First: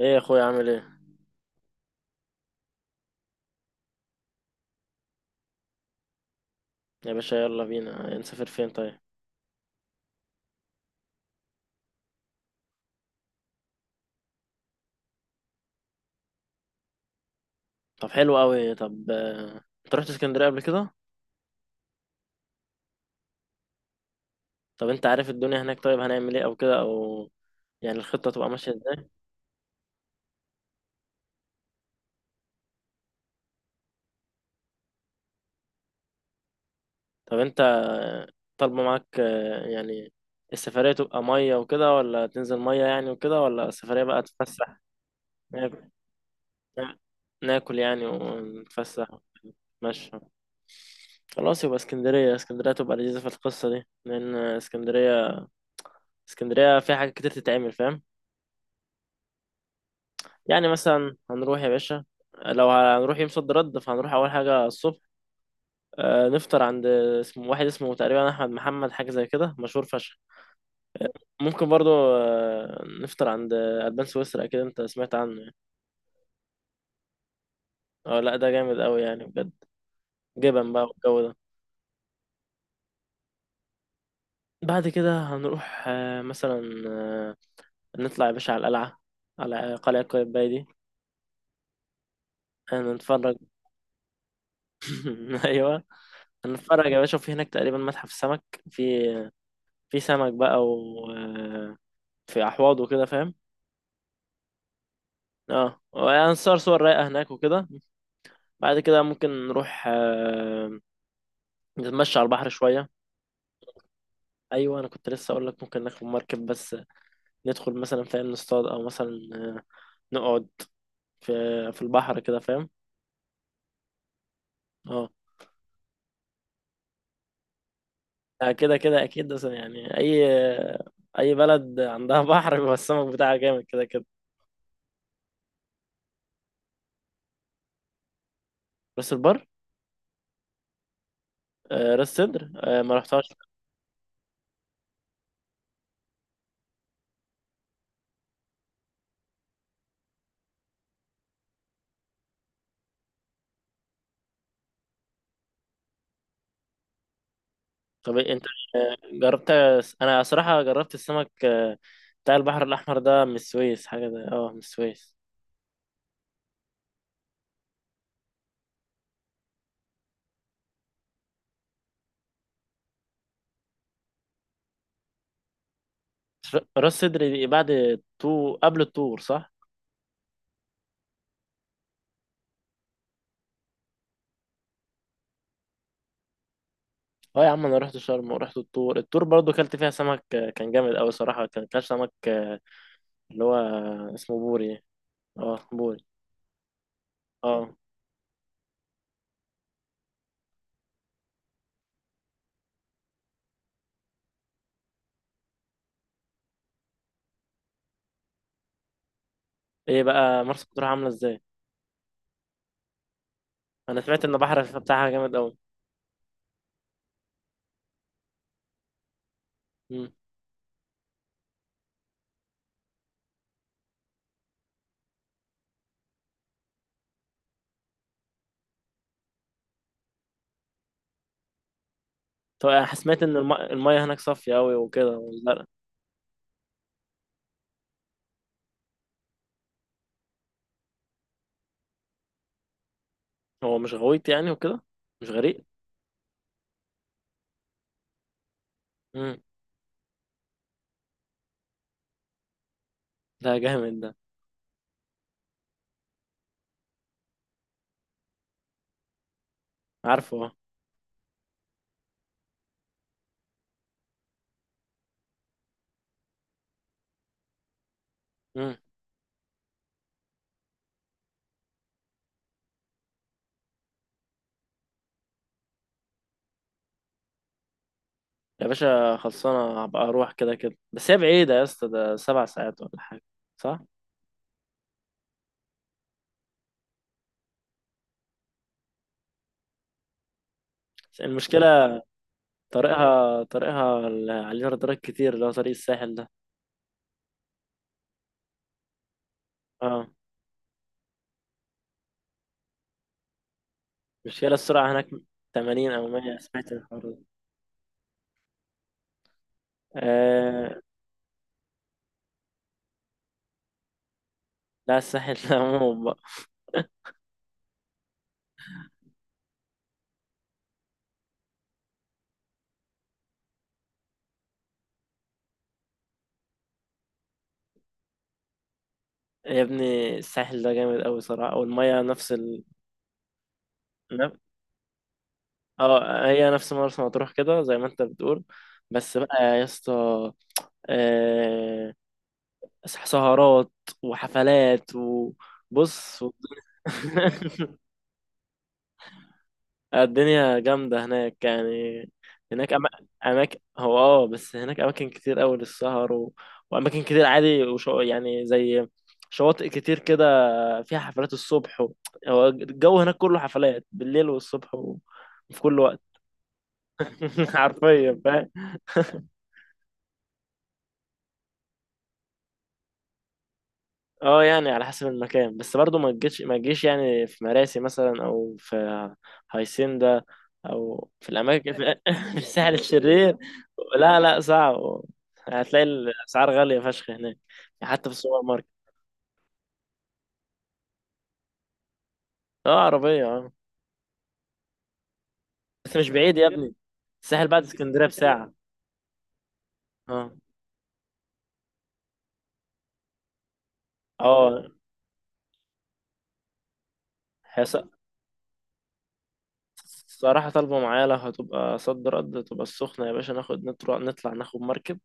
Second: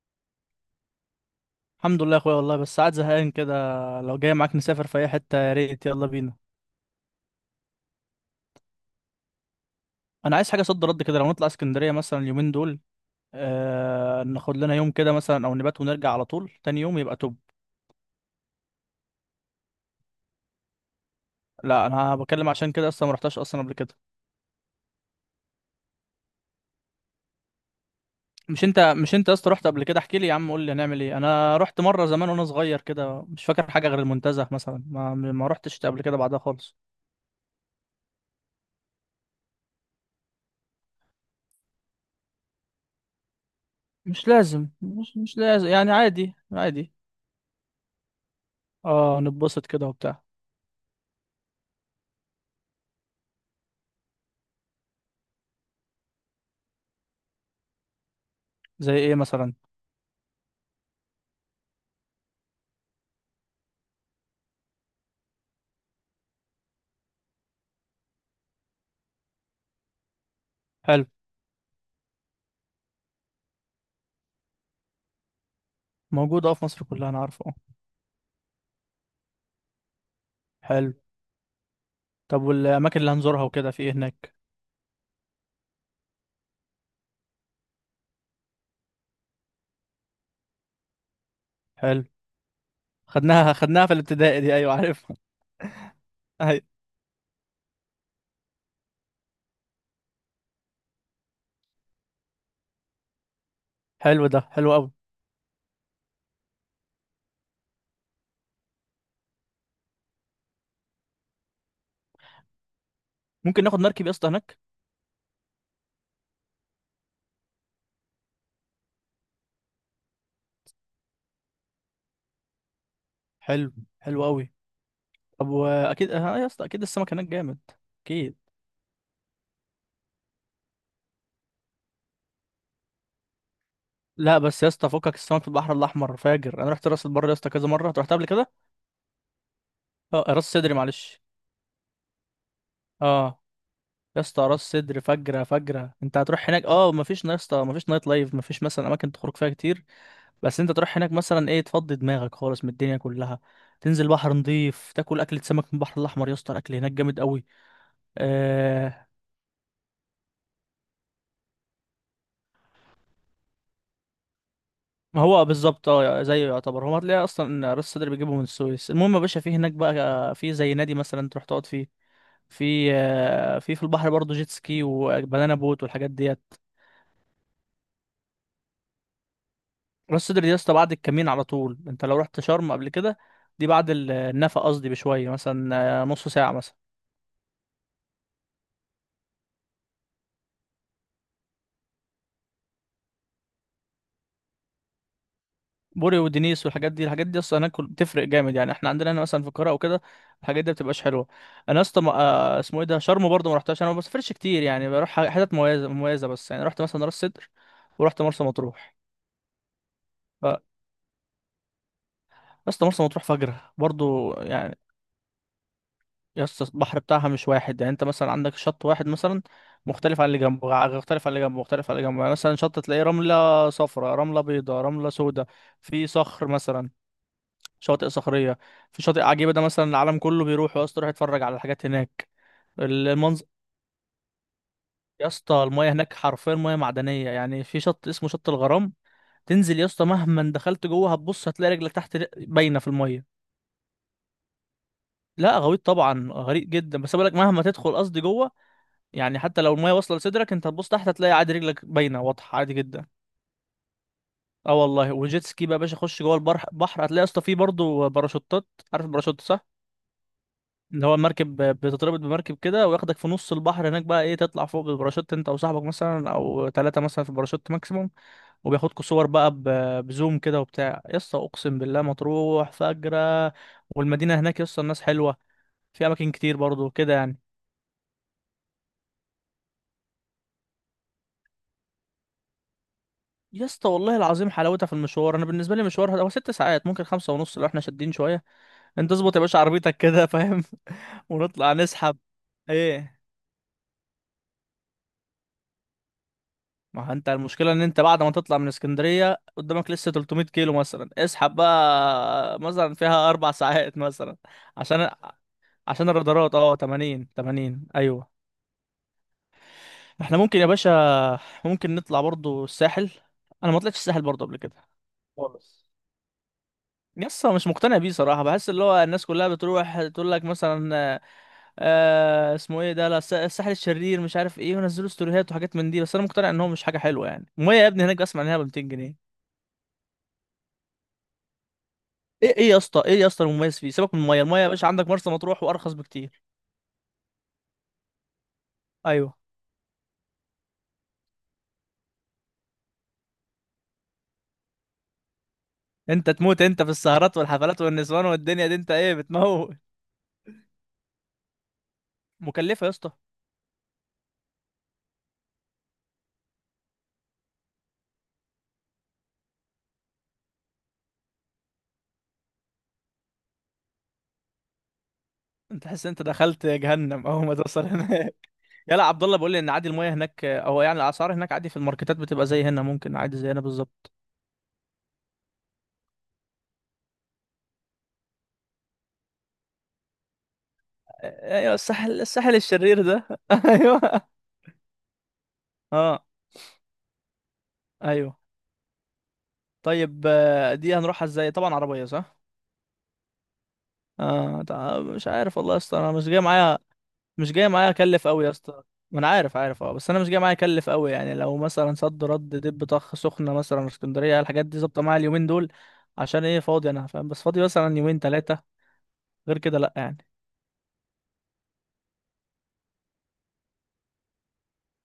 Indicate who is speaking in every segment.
Speaker 1: ايه يا اخويا عامل ايه؟
Speaker 2: الحمد لله يا اخويا والله، بس قاعد زهقان كده. لو جاي معاك نسافر في اي حته يا ريت، يلا بينا.
Speaker 1: يا باشا يلا بينا نسافر فين طيب؟
Speaker 2: انا عايز حاجه صد رد كده، لو نطلع اسكندريه مثلا اليومين دول. آه ناخد لنا يوم كده مثلا او نبات ونرجع على طول تاني يوم يبقى توب.
Speaker 1: طب حلو قوي. طب انت رحت اسكندريه قبل كده؟
Speaker 2: لا انا بكلم عشان كده، اصلا ما رحتش اصلا قبل كده.
Speaker 1: طب انت عارف الدنيا هناك؟ طيب هنعمل ايه او كده او يعني الخطه تبقى
Speaker 2: مش
Speaker 1: ماشيه
Speaker 2: انت
Speaker 1: ازاي؟
Speaker 2: مش انت يا اسطى، رحت قبل كده احكي لي يا عم، قول لي هنعمل ايه. انا رحت مره زمان وانا صغير كده، مش فاكر حاجه غير المنتزه مثلا، ما رحتش قبل كده بعدها خالص.
Speaker 1: طب انت طالبه معاك يعني السفريه تبقى ميه وكده، ولا تنزل ميه يعني وكده، ولا السفريه بقى
Speaker 2: مش لازم
Speaker 1: تتفسح؟
Speaker 2: مش مش لازم
Speaker 1: ناكل.
Speaker 2: يعني، عادي عادي.
Speaker 1: ناكل يعني ونتفسح.
Speaker 2: اه نتبسط كده
Speaker 1: نتمشى.
Speaker 2: وبتاع.
Speaker 1: خلاص يبقى اسكندريه. اسكندريه تبقى لذيذه في القصه دي، لان اسكندريه، اسكندريه فيها حاجات كتير تتعمل، فاهم؟
Speaker 2: زي ايه مثلا؟
Speaker 1: يعني مثلا هنروح يا باشا، لو هنروح يوم صد رد فهنروح اول حاجه الصبح. نفطر عند اسمه واحد اسمه تقريبا احمد محمد، حاجه زي كده، مشهور فشخ.
Speaker 2: حلو.
Speaker 1: ممكن برضو نفطر عند البان سويسرا، اكيد انت سمعت عنه يعني.
Speaker 2: موجود اه في مصر كلها، انا عارفه اه.
Speaker 1: اه لا، ده جامد قوي يعني بجد، جبن بقى
Speaker 2: حلو.
Speaker 1: والجو ده.
Speaker 2: طب والاماكن اللي هنزورها وكده في ايه هناك؟
Speaker 1: بعد كده هنروح مثلا نطلع يا باشا على القلعه، على قلعه قايتباي دي.
Speaker 2: حلو.
Speaker 1: نتفرج.
Speaker 2: خدناها خدناها في الابتدائي دي، ايوه عارفها.
Speaker 1: ايوه.
Speaker 2: ايوه.
Speaker 1: هنتفرج يا باشا. في هناك تقريبا متحف سمك، في في سمك بقى و في احواض وكده، فاهم؟
Speaker 2: حلو، ده حلو قوي.
Speaker 1: اه هنصور صور رايقه هناك وكده. بعد كده ممكن نروح نتمشى على البحر شويه.
Speaker 2: ممكن ناخد مركب يا اسطى هناك؟
Speaker 1: ايوه انا كنت لسه اقول لك، ممكن ناخد مركب، بس ندخل مثلا فاهم، نصطاد او مثلا آه، نقعد في في البحر كده، فاهم؟
Speaker 2: حلو، حلو قوي.
Speaker 1: اه،
Speaker 2: طب واكيد اه يا اسطى، اكيد السمك هناك جامد، اكيد.
Speaker 1: كده كده اكيد، بس يعني اي، اي بلد عندها بحر بيبقى السمك بتاعها جامد كده كده.
Speaker 2: لا بس يا اسطى، فكك، السمك في البحر الاحمر فاجر. انا رحت راس البر يا اسطى كذا مره، أنت رحت قبل كده؟
Speaker 1: راس البر.
Speaker 2: اه راس صدري، معلش.
Speaker 1: راس سدر، ما رحتهاش.
Speaker 2: اه. يا اسطى راس صدري فجره فجره، انت هتروح هناك اه مفيش يا اسطى مفيش نايت لايف، مفيش مثلا اماكن تخرج فيها كتير، بس انت تروح هناك مثلا ايه، تفضي دماغك خالص من الدنيا كلها. تنزل بحر نضيف، تاكل اكلة سمك من البحر الاحمر، يا اسطى الاكل هناك جامد قوي.
Speaker 1: طب انت
Speaker 2: آه.
Speaker 1: جربت؟ انا صراحة جربت السمك بتاع البحر الاحمر ده من السويس، حاجة ده اه من السويس.
Speaker 2: ما هو بالظبط اه زيه يعتبر، هو هتلاقيه اصلا ان راس صدر بيجيبه من السويس. المهم يا باشا في هناك بقى في زي نادي مثلا تروح تقعد فيه، في في البحر برضه جيت سكي وبنانا بوت والحاجات ديت.
Speaker 1: راس صدر دي بعد الطور، قبل الطور، صح؟
Speaker 2: راس صدر دي يا اسطى بعد الكمين على طول، انت لو رحت شرم قبل كده، دي بعد النفق قصدي بشوية مثلا، نص ساعة مثلا.
Speaker 1: اه يا عم انا رحت شرم، ورحت الطور. الطور برضو كلت فيها سمك، كان جامد قوي صراحة، كان كان سمك اللي هو اسمه بوري. اه بوري.
Speaker 2: بوري ودينيس والحاجات دي، الحاجات دي اصلا
Speaker 1: اه
Speaker 2: هناك بتفرق جامد، يعني احنا عندنا هنا مثلا في القاهره او كده الحاجات دي بتبقاش حلوه. انا اصلا اسمه ايه ده، شرم برضه ما رحتهاش، انا ما بسافرش كتير، يعني بروح حتت مميزه بس يعني. رحت مثلا راس سدر، ورحت مرسى مطروح.
Speaker 1: ايه بقى
Speaker 2: ف
Speaker 1: مرسى مطروح عاملة ازاي؟
Speaker 2: اصلا مرسى مطروح فجره
Speaker 1: انا سمعت ان
Speaker 2: برضه
Speaker 1: البحر
Speaker 2: يعني.
Speaker 1: بتاعها جامد قوي.
Speaker 2: يا اسطى البحر بتاعها مش واحد، يعني انت مثلا عندك شط واحد مثلا
Speaker 1: مم.
Speaker 2: مختلف عن اللي جنبه، مختلف عن اللي جنبه مختلف عن اللي جنبه. يعني مثلا شط تلاقيه رمله صفراء، رمله بيضاء، رمله سوداء. في صخر مثلا، شواطئ صخريه. في شاطئ عجيبه ده مثلا العالم كله بيروح يا اسطى، يروح يتفرج على الحاجات هناك.
Speaker 1: طب انا سمعت ان
Speaker 2: المنظر.
Speaker 1: المية هناك صافية قوي
Speaker 2: يا
Speaker 1: وكده،
Speaker 2: اسطى
Speaker 1: لا؟
Speaker 2: المايه هناك حرفيا مياه معدنيه، يعني في شط اسمه شط الغرام. تنزل يا اسطى مهما دخلت جوه هتبص هتلاقي رجلك تحت باينه في المايه.
Speaker 1: هو مش غويط يعني وكده؟ مش
Speaker 2: لا
Speaker 1: غريق؟
Speaker 2: غويط طبعا، غريق جدا، بس بقولك مهما تدخل قصدي جوه، يعني
Speaker 1: مم.
Speaker 2: حتى لو المايه واصله لصدرك انت هتبص تحت هتلاقي عادي رجلك باينه واضحه عادي جدا.
Speaker 1: ده جامد ده.
Speaker 2: اه والله. وجيت سكي بقى يا باشا، خش جوه البحر بحر هتلاقي يا اسطى فيه برضه باراشوتات. عارف الباراشوت صح؟
Speaker 1: عارفه اه.
Speaker 2: اللي هو المركب بتتربط بمركب كده وياخدك في نص البحر هناك بقى ايه، تطلع فوق بالباراشوت انت وصاحبك مثلا او ثلاثة مثلا في الباراشوت ماكسيموم.
Speaker 1: مم.
Speaker 2: وبياخدكوا صور بقى بزوم كده وبتاع، يا اسطى اقسم بالله مطروح فجرة. والمدينة هناك يا اسطى الناس حلوة، في اماكن كتير برضو كده يعني.
Speaker 1: يا باشا خلصانة، هبقى أروح كده كده. بس هي بعيدة يا اسطى، ده سبع ساعات ولا حاجة؟
Speaker 2: يا
Speaker 1: صح؟
Speaker 2: اسطى والله العظيم حلاوتها في المشوار، انا بالنسبة لي مشوار هو ست ساعات، ممكن خمسة ونص لو احنا شادين شوية. انت اظبط يا باشا عربيتك كده فاهم.
Speaker 1: بس المشكلة
Speaker 2: ونطلع نسحب. ايه.
Speaker 1: طريقها، طريقها اللي عليه رادارات كتير، اللي هو طريق الساحل ده.
Speaker 2: ما هو انت المشكلة ان انت بعد ما تطلع من اسكندرية قدامك
Speaker 1: اه
Speaker 2: لسه 300 كيلو مثلا، اسحب بقى مثلا فيها اربع ساعات مثلا.
Speaker 1: المشكلة السرعة هناك
Speaker 2: عشان
Speaker 1: 80 أو
Speaker 2: عشان
Speaker 1: 100،
Speaker 2: الرادارات
Speaker 1: سمعت
Speaker 2: اه،
Speaker 1: الحوار ده؟
Speaker 2: 80 80، ايوه. احنا ممكن يا
Speaker 1: آه
Speaker 2: باشا ممكن نطلع برضو الساحل، انا ما طلعتش الساحل برضو قبل كده
Speaker 1: لا الساحل ده
Speaker 2: خالص.
Speaker 1: عموما بقى.
Speaker 2: يسا مش مقتنع بيه صراحة، بحس اللي هو الناس كلها بتروح تقول لك مثلا آه، اسمه ايه ده، لا الساحل الشرير مش عارف ايه، ونزلوا ستوريهات وحاجات من دي، بس انا مقتنع ان هو مش حاجة حلوة. يعني المية يا ابني هناك بسمع انها ب 200 جنيه.
Speaker 1: يا ابني الساحل ده جامد أوي صراحة، والمية نفس
Speaker 2: ايه، ايه يا اسطى، ايه يا اسطى المميز فيه؟ سيبك من
Speaker 1: نف-
Speaker 2: الميه، الميه يا باشا عندك مرسى مطروح وارخص
Speaker 1: اه
Speaker 2: بكتير.
Speaker 1: هي نفس مرسى مطروح كده زي ما انت بتقول. بس
Speaker 2: ايوه.
Speaker 1: بقى يا اسطى آه، سهرات وحفلات وبص و...
Speaker 2: انت تموت انت في السهرات والحفلات والنسوان والدنيا دي، انت ايه بتموت.
Speaker 1: الدنيا جامدة هناك يعني. هناك
Speaker 2: مكلفه
Speaker 1: أما...
Speaker 2: يا اسطى.
Speaker 1: أماكن، هو اه بس هناك أماكن كتير أوي للسهر و... وأماكن كتير عادي وشو... يعني زي شواطئ كتير كده فيها حفلات الصبح و... هو الجو هناك كله حفلات بالليل والصبح وفي كل
Speaker 2: انت
Speaker 1: وقت.
Speaker 2: تحس انت دخلت جهنم اول ما توصل
Speaker 1: حرفيا،
Speaker 2: هناك.
Speaker 1: فاهم.
Speaker 2: يلا، عبد الله بيقول لي ان عادي الميه هناك، او يعني الاسعار هناك عادي، في الماركتات بتبقى زي هنا، ممكن عادي زي هنا بالظبط.
Speaker 1: اه يعني على حسب المكان، بس برضو ما تجيش يعني في مراسي مثلا، او في هايسيندا، او في
Speaker 2: آه،
Speaker 1: الاماكن
Speaker 2: ايوه،
Speaker 1: في،
Speaker 2: الساحل
Speaker 1: في
Speaker 2: الساحل
Speaker 1: الساحل
Speaker 2: الشرير ده،
Speaker 1: الشرير. لا
Speaker 2: ايوه.
Speaker 1: لا صعب. هتلاقي
Speaker 2: اه.
Speaker 1: الاسعار غاليه فشخ هناك، يعني حتى في
Speaker 2: ايوه.
Speaker 1: السوبر ماركت.
Speaker 2: طيب آه، دي هنروحها ازاي؟ طبعا عربيه صح.
Speaker 1: اه عربيه اه.
Speaker 2: اه، مش عارف والله يا
Speaker 1: بس
Speaker 2: اسطى
Speaker 1: مش
Speaker 2: انا مش
Speaker 1: بعيد
Speaker 2: جاي
Speaker 1: يا ابني،
Speaker 2: معايا.
Speaker 1: الساحل
Speaker 2: مش
Speaker 1: بعد
Speaker 2: جاي معايا
Speaker 1: اسكندريه
Speaker 2: اكلف قوي يا
Speaker 1: بساعه.
Speaker 2: اسطى. ما انا عارف، عارف اه، بس انا مش
Speaker 1: اه
Speaker 2: جاي معايا اكلف قوي. يعني لو مثلا صد رد دب طخ، سخنه مثلا، اسكندريه، الحاجات
Speaker 1: اه
Speaker 2: دي ظابطه معايا اليومين دول. عشان ايه، فاضي انا فاهم، بس فاضي
Speaker 1: هي
Speaker 2: مثلا يومين ثلاثه، غير كده لا يعني.
Speaker 1: صراحه طالبه معايا لو هتبقى صد رد تبقى السخنه، يا باشا ناخد نطلع ناخد مركب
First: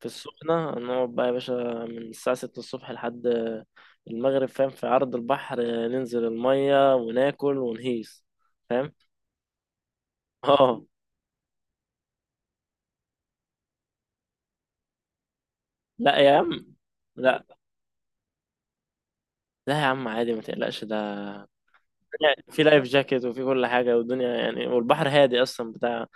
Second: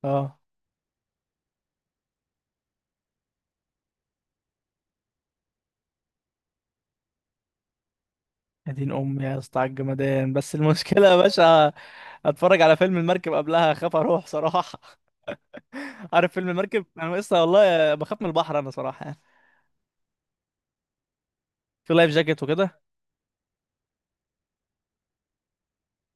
Speaker 1: في
Speaker 2: اه.
Speaker 1: السخنة. نقعد بقى يا باشا من الساعة ستة الصبح لحد المغرب، فاهم، في عرض البحر، ننزل المية وناكل ونهيس،
Speaker 2: يا دين
Speaker 1: فاهم.
Speaker 2: امي يا اسطى على الجمدان، بس
Speaker 1: اه.
Speaker 2: المشكله يا باشا اتفرج على فيلم المركب قبلها اخاف اروح صراحه.
Speaker 1: لا
Speaker 2: عارف
Speaker 1: يا
Speaker 2: فيلم
Speaker 1: عم.
Speaker 2: المركب؟ انا لسه
Speaker 1: لا
Speaker 2: والله بخاف من البحر انا صراحه يعني.
Speaker 1: لا يا عم عادي ما تقلقش ده.
Speaker 2: في لايف
Speaker 1: يعني
Speaker 2: جاكيت
Speaker 1: في
Speaker 2: وكده؟
Speaker 1: لايف جاكيت وفي كل حاجة والدنيا، يعني والبحر هادي أصلا بتاع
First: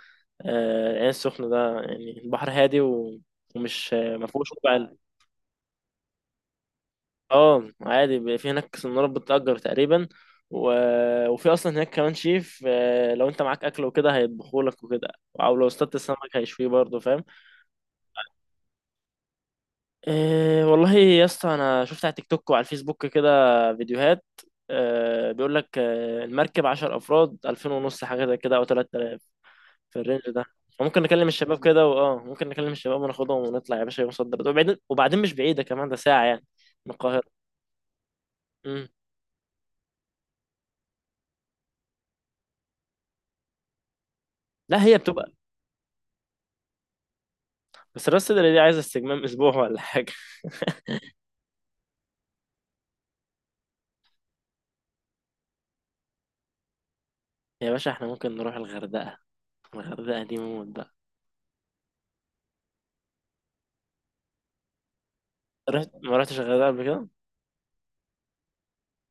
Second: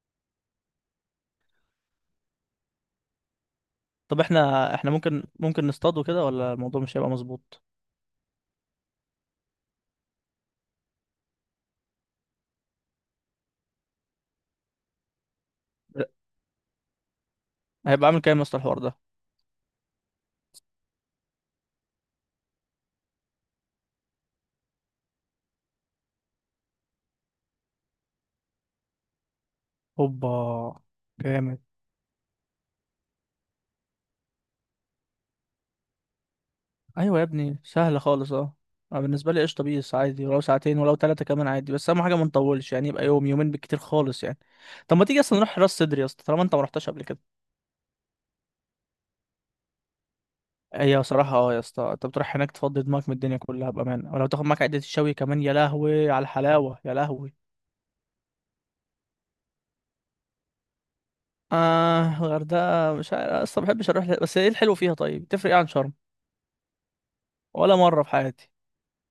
Speaker 1: العين السخنة ده، يعني البحر هادي و- ومش
Speaker 2: طب
Speaker 1: ما فيهوش
Speaker 2: احنا
Speaker 1: وجع.
Speaker 2: احنا ممكن نصطاد وكده ولا الموضوع مش هيبقى مظبوط؟
Speaker 1: اه عادي، بيبقى في هناك سنارات بتأجر تقريبا و... وفي اصلا هناك كمان شيف، لو انت معاك اكل وكده هيطبخولك وكده، او لو اصطدت
Speaker 2: لا.
Speaker 1: السمك هيشويه برضه، فاهم.
Speaker 2: هيبقى عامل كام يا اسطى الحوار ده؟
Speaker 1: إيه والله يا اسطى، انا شفت على تيك توك وعلى الفيسبوك كده فيديوهات، بيقول لك آه المركب 10 افراد 2000 ونص، حاجه زي كده او 3000، في الرينج
Speaker 2: اوبا.
Speaker 1: ده. فممكن نكلم
Speaker 2: جامد.
Speaker 1: الشباب كده، واه ممكن نكلم الشباب وناخدهم ونطلع يا باشا يوم صد رد، وبعدين وبعدين مش بعيده، كمان ده ساعه يعني من
Speaker 2: ايوه يا
Speaker 1: القاهره.
Speaker 2: ابني سهله خالص اه.
Speaker 1: امم.
Speaker 2: أنا بالنسبه لي قشطه بيس، عادي ولو ساعتين ولو ثلاثه كمان عادي، بس اهم حاجه ما نطولش، يعني يبقى يوم يومين بالكتير خالص يعني.
Speaker 1: لا
Speaker 2: طب
Speaker 1: هي
Speaker 2: ما تيجي
Speaker 1: بتبقى،
Speaker 2: اصلا نروح راس صدري يا اسطى طالما انت ما رحتش قبل كده.
Speaker 1: بس راس صدر دي عايزة استجمام أسبوع ولا حاجة.
Speaker 2: هي صراحه اه يا اسطى، انت بتروح هناك تفضي دماغك من الدنيا كلها بامانه، ولو تاخد معاك عده الشوي كمان، يا لهوي على الحلاوه، يا لهوي.
Speaker 1: يا باشا احنا ممكن نروح الغردقة، الغردقة دي موت بقى.
Speaker 2: اه الغردقه مش عارف، اصلا ما بحبش اروح بس ايه الحلو فيها طيب؟ تفرق ايه عن
Speaker 1: رحت؟
Speaker 2: شرم؟
Speaker 1: ما رحتش الغردقة قبل كده؟
Speaker 2: ولا مره في حياتي.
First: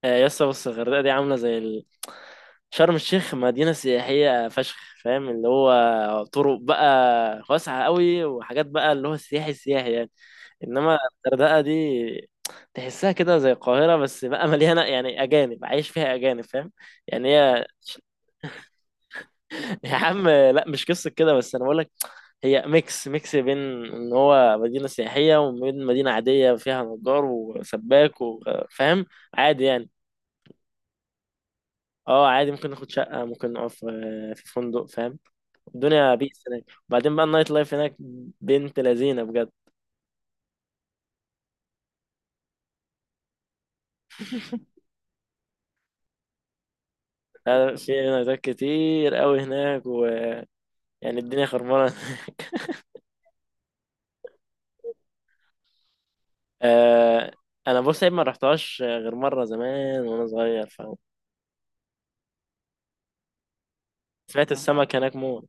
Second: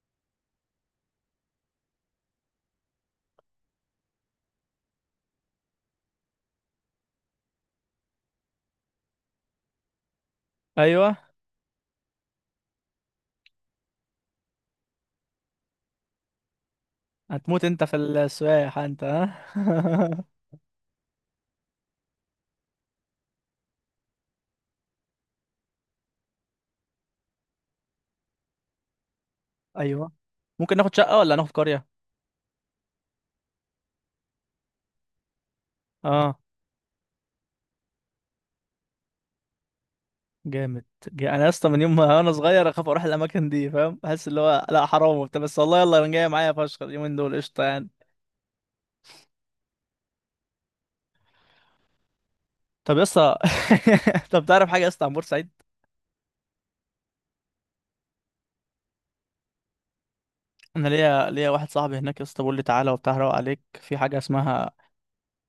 Speaker 1: يسا بص الغردقة دي عاملة زي ال... شرم الشيخ مدينة سياحية فشخ، فاهم، اللي هو طرق بقى واسعة قوي، وحاجات بقى اللي هو سياحي سياحي يعني. إنما
Speaker 2: ايوه.
Speaker 1: الغردقة دي تحسها كده زي القاهرة، بس بقى مليانة يعني أجانب، عايش فيها أجانب، فاهم. يعني هي
Speaker 2: هتموت انت في السواح انت،
Speaker 1: يا
Speaker 2: ها.
Speaker 1: عم لا مش قصة كده، بس أنا بقول هي ميكس، ميكس بين ان هو مدينة سياحية وبين مدينة عادية فيها نجار وسباك وفاهم عادي يعني.
Speaker 2: ايوه. ممكن ناخد شقه ولا هناخد قريه؟
Speaker 1: اه عادي، ممكن ناخد شقة، ممكن نقف في في فندق، فاهم. الدنيا
Speaker 2: اه.
Speaker 1: بيس هناك، وبعدين بقى النايت لايف هناك بنت لذينة بجد.
Speaker 2: جامد. انا يا اسطى من يوم ما انا صغير اخاف اروح الاماكن دي فاهم، احس اللي هو لا حرام وبتاع، بس والله يلا، انا جايه معايا فشخ اليومين دول قشطه
Speaker 1: لا،
Speaker 2: يعني.
Speaker 1: في نايتات كتير قوي هناك، ويعني الدنيا خربانة هناك.
Speaker 2: طب يا اسطى طب تعرف حاجه يا اسطى عن بورسعيد؟
Speaker 1: آه، انا بص عيب ما رحتهاش غير مرة زمان وانا صغير،
Speaker 2: انا
Speaker 1: فاهم.
Speaker 2: ليا واحد صاحبي هناك يا اسطى بيقول لي تعالى وبتاع روق عليك، في حاجه
Speaker 1: سمعت
Speaker 2: اسمها،
Speaker 1: السمك هناك موت.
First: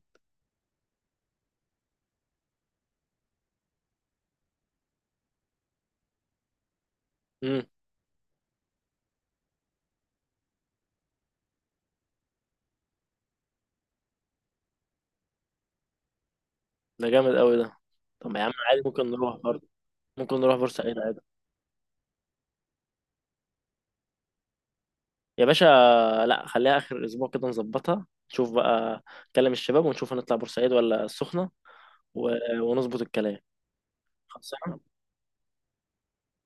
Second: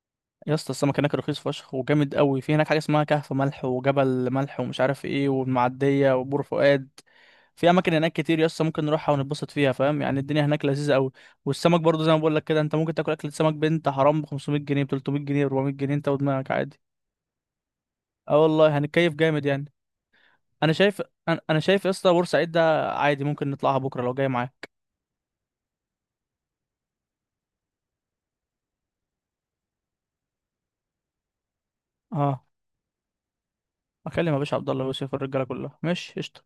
Speaker 2: يا اسطى السمك هناك رخيص فشخ وجامد قوي. في هناك حاجه اسمها كهف ملح وجبل ملح ومش عارف ايه، والمعديه وبور فؤاد.
Speaker 1: امم.
Speaker 2: في اماكن هناك كتير يا اسطى ممكن نروحها ونتبسط فيها فاهم، يعني الدنيا هناك لذيذه قوي. والسمك برضو زي ما بقول لك كده، انت ممكن تاكل اكل سمك بنت حرام ب 500 جنيه، ب 300 جنيه، ب 400 جنيه، انت ودماغك عادي.
Speaker 1: ده جامد قوي ده. طب يا
Speaker 2: اه
Speaker 1: عم
Speaker 2: والله
Speaker 1: عادي ممكن
Speaker 2: هنتكيف
Speaker 1: نروح
Speaker 2: جامد
Speaker 1: برضه،
Speaker 2: يعني.
Speaker 1: ممكن نروح
Speaker 2: انا
Speaker 1: بورسعيد
Speaker 2: شايف،
Speaker 1: عادي.
Speaker 2: انا شايف يا اسطى بورسعيد ده عادي ممكن نطلعها بكره لو جاي معايا.
Speaker 1: يا باشا لا خليها اخر الاسبوع كده، نظبطها نشوف بقى، نكلم الشباب ونشوف هنطلع بورسعيد ولا السخنه، و...
Speaker 2: اه.
Speaker 1: ونظبط الكلام.
Speaker 2: اكلم يا باشا عبد
Speaker 1: خلصانه.
Speaker 2: الله ويوسف، الرجاله كلها ماشي قشطه.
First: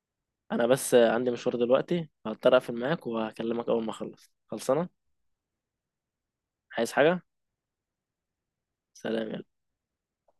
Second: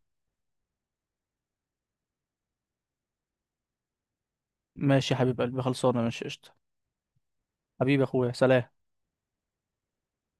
Speaker 1: انا بس عندي مشوار دلوقتي، هضطر اقفل معاك، وهكلمك اول ما اخلص. خلصانه.
Speaker 2: ماشي يا حبيب قلبي، خلصانه، ماشي قشطه.
Speaker 1: عايز حاجه؟
Speaker 2: حبيبي يا اخويا، سلام.
Speaker 1: سلام يا